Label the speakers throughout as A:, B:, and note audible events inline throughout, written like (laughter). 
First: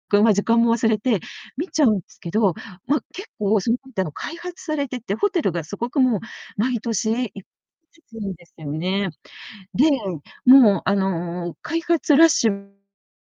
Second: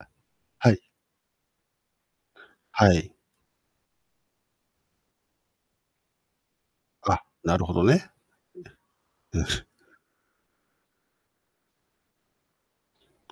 A: あ、
B: ぐんは時間
A: は
B: も
A: い。
B: 忘れて見ちゃうんすけど、
A: は
B: ま、
A: い。
B: 結構そのほんての開発されてて、ホテルが凄くもう毎年
A: が、
B: いっ
A: なるほどね。うえ、も
B: ちぷんでせうね。
A: す
B: で、もうあの、開発ラッシュ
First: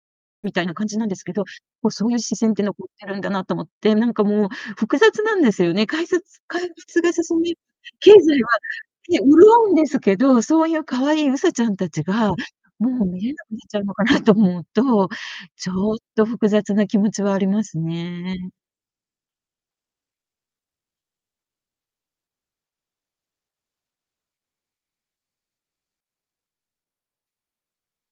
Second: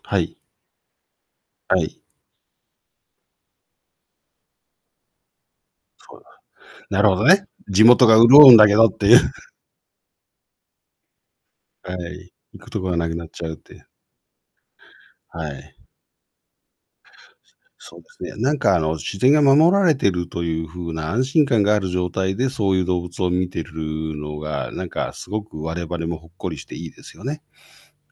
A: はい。
B: みたいな感じなんですけど、
A: は
B: もう
A: い。
B: そういう自然って残ってるんだなと思って、なんかもう複雑なんですよね。改
A: そう
B: 札
A: だ。
B: 開 (unintelligible) つ
A: なる
B: が
A: ほど
B: 進
A: ね。
B: み、
A: 地元
B: 経
A: が
B: 済は、
A: 潤うんだけどってい
B: ね、
A: う。
B: 潤
A: (chuckles)
B: うんですけど、そういう可愛いうさちゃん
A: は
B: 達
A: い。
B: が、
A: 行くとこが
B: もう
A: なくな
B: 見
A: っ
B: え
A: ち
B: な
A: ゃ
B: く
A: うっ
B: なっ
A: て
B: ち
A: い
B: ゃう
A: う。
B: のかなと思うと、
A: は
B: ち
A: い。
B: ょっと複雑な気持ちはありま
A: (unintelligible)
B: す
A: そうですね、
B: ね。
A: なんかあの、自然が守られてるというふうな安心感がある状態で、そういう動物を見てるのが、なんかすごく我々もほっこりしていいですよね。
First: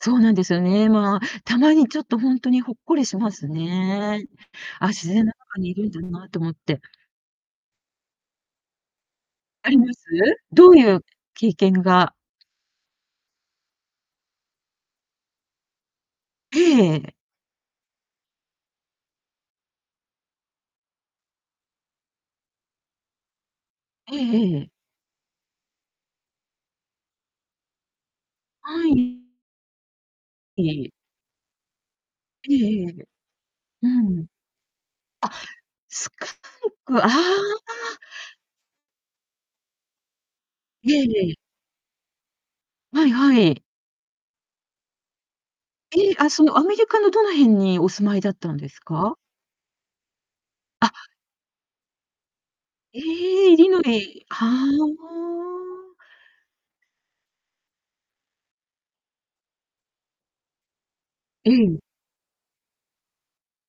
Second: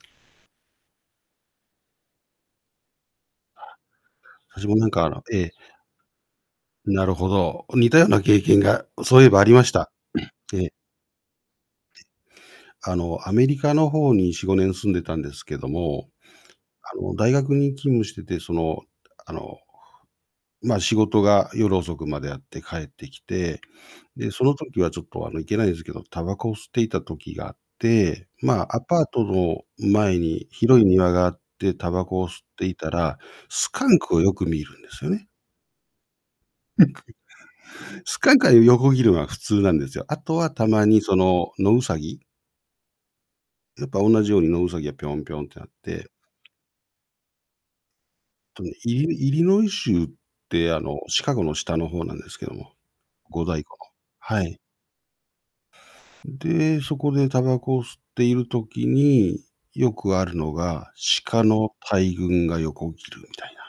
B: そうなんですよね。まあ、たまにちょっとほんとにほっこりします
A: は、
B: ね
A: はじもな
B: 「あ、
A: んか、
B: 自
A: あら
B: 然の
A: ええ。
B: 中にいるんだな」と思って。
A: なるほど。似たような経験が、そういえばありま
B: あ
A: し
B: り
A: た。
B: ます？
A: (clears throat) え
B: ど
A: え。
B: ういう経験が
A: あの、アメリカの方に4、5年住んでたんですけども、うあ
B: ええ。
A: の、大学に勤務してて、その、あの、まあ仕事が夜遅くまであって帰ってきて、
B: え
A: で、その
B: えええ。
A: 時はちょっとあの、いけないんですけど、タバコを吸っていた時があって、まあ、ア
B: は
A: パートの前に広い
B: い。
A: 庭があってタバコを吸っ
B: ええ
A: てい
B: ええ
A: た
B: ええ。
A: ら、スカ
B: う
A: ンク
B: ん。
A: を
B: あ、
A: よく見るんですよね。
B: スカン
A: うん。く
B: ク、ああ。
A: スカンクはよ横切るのは普通なんですよ。あとはたま
B: え
A: に、
B: え
A: そ
B: ええ。
A: の、野ウサギ。
B: はいはい。
A: やっぱおんなじように野ウサギがぴょんぴょんってなって。
B: え、あ、そのアメリカのどの辺にお住まいだったん
A: と
B: で
A: ね、
B: す
A: イ
B: か？
A: リイリノイ州ってあ
B: あ。
A: のシカゴの下の方なんですけども、
B: え、
A: 五
B: イ
A: 大
B: リ
A: 湖
B: ノ
A: の。
B: イ。
A: は
B: は
A: い。
B: あ。
A: んで、そこでタバコを吸っている時に、よくあるのが、鹿
B: え
A: の
B: え。
A: 大群が横起きるみたいな。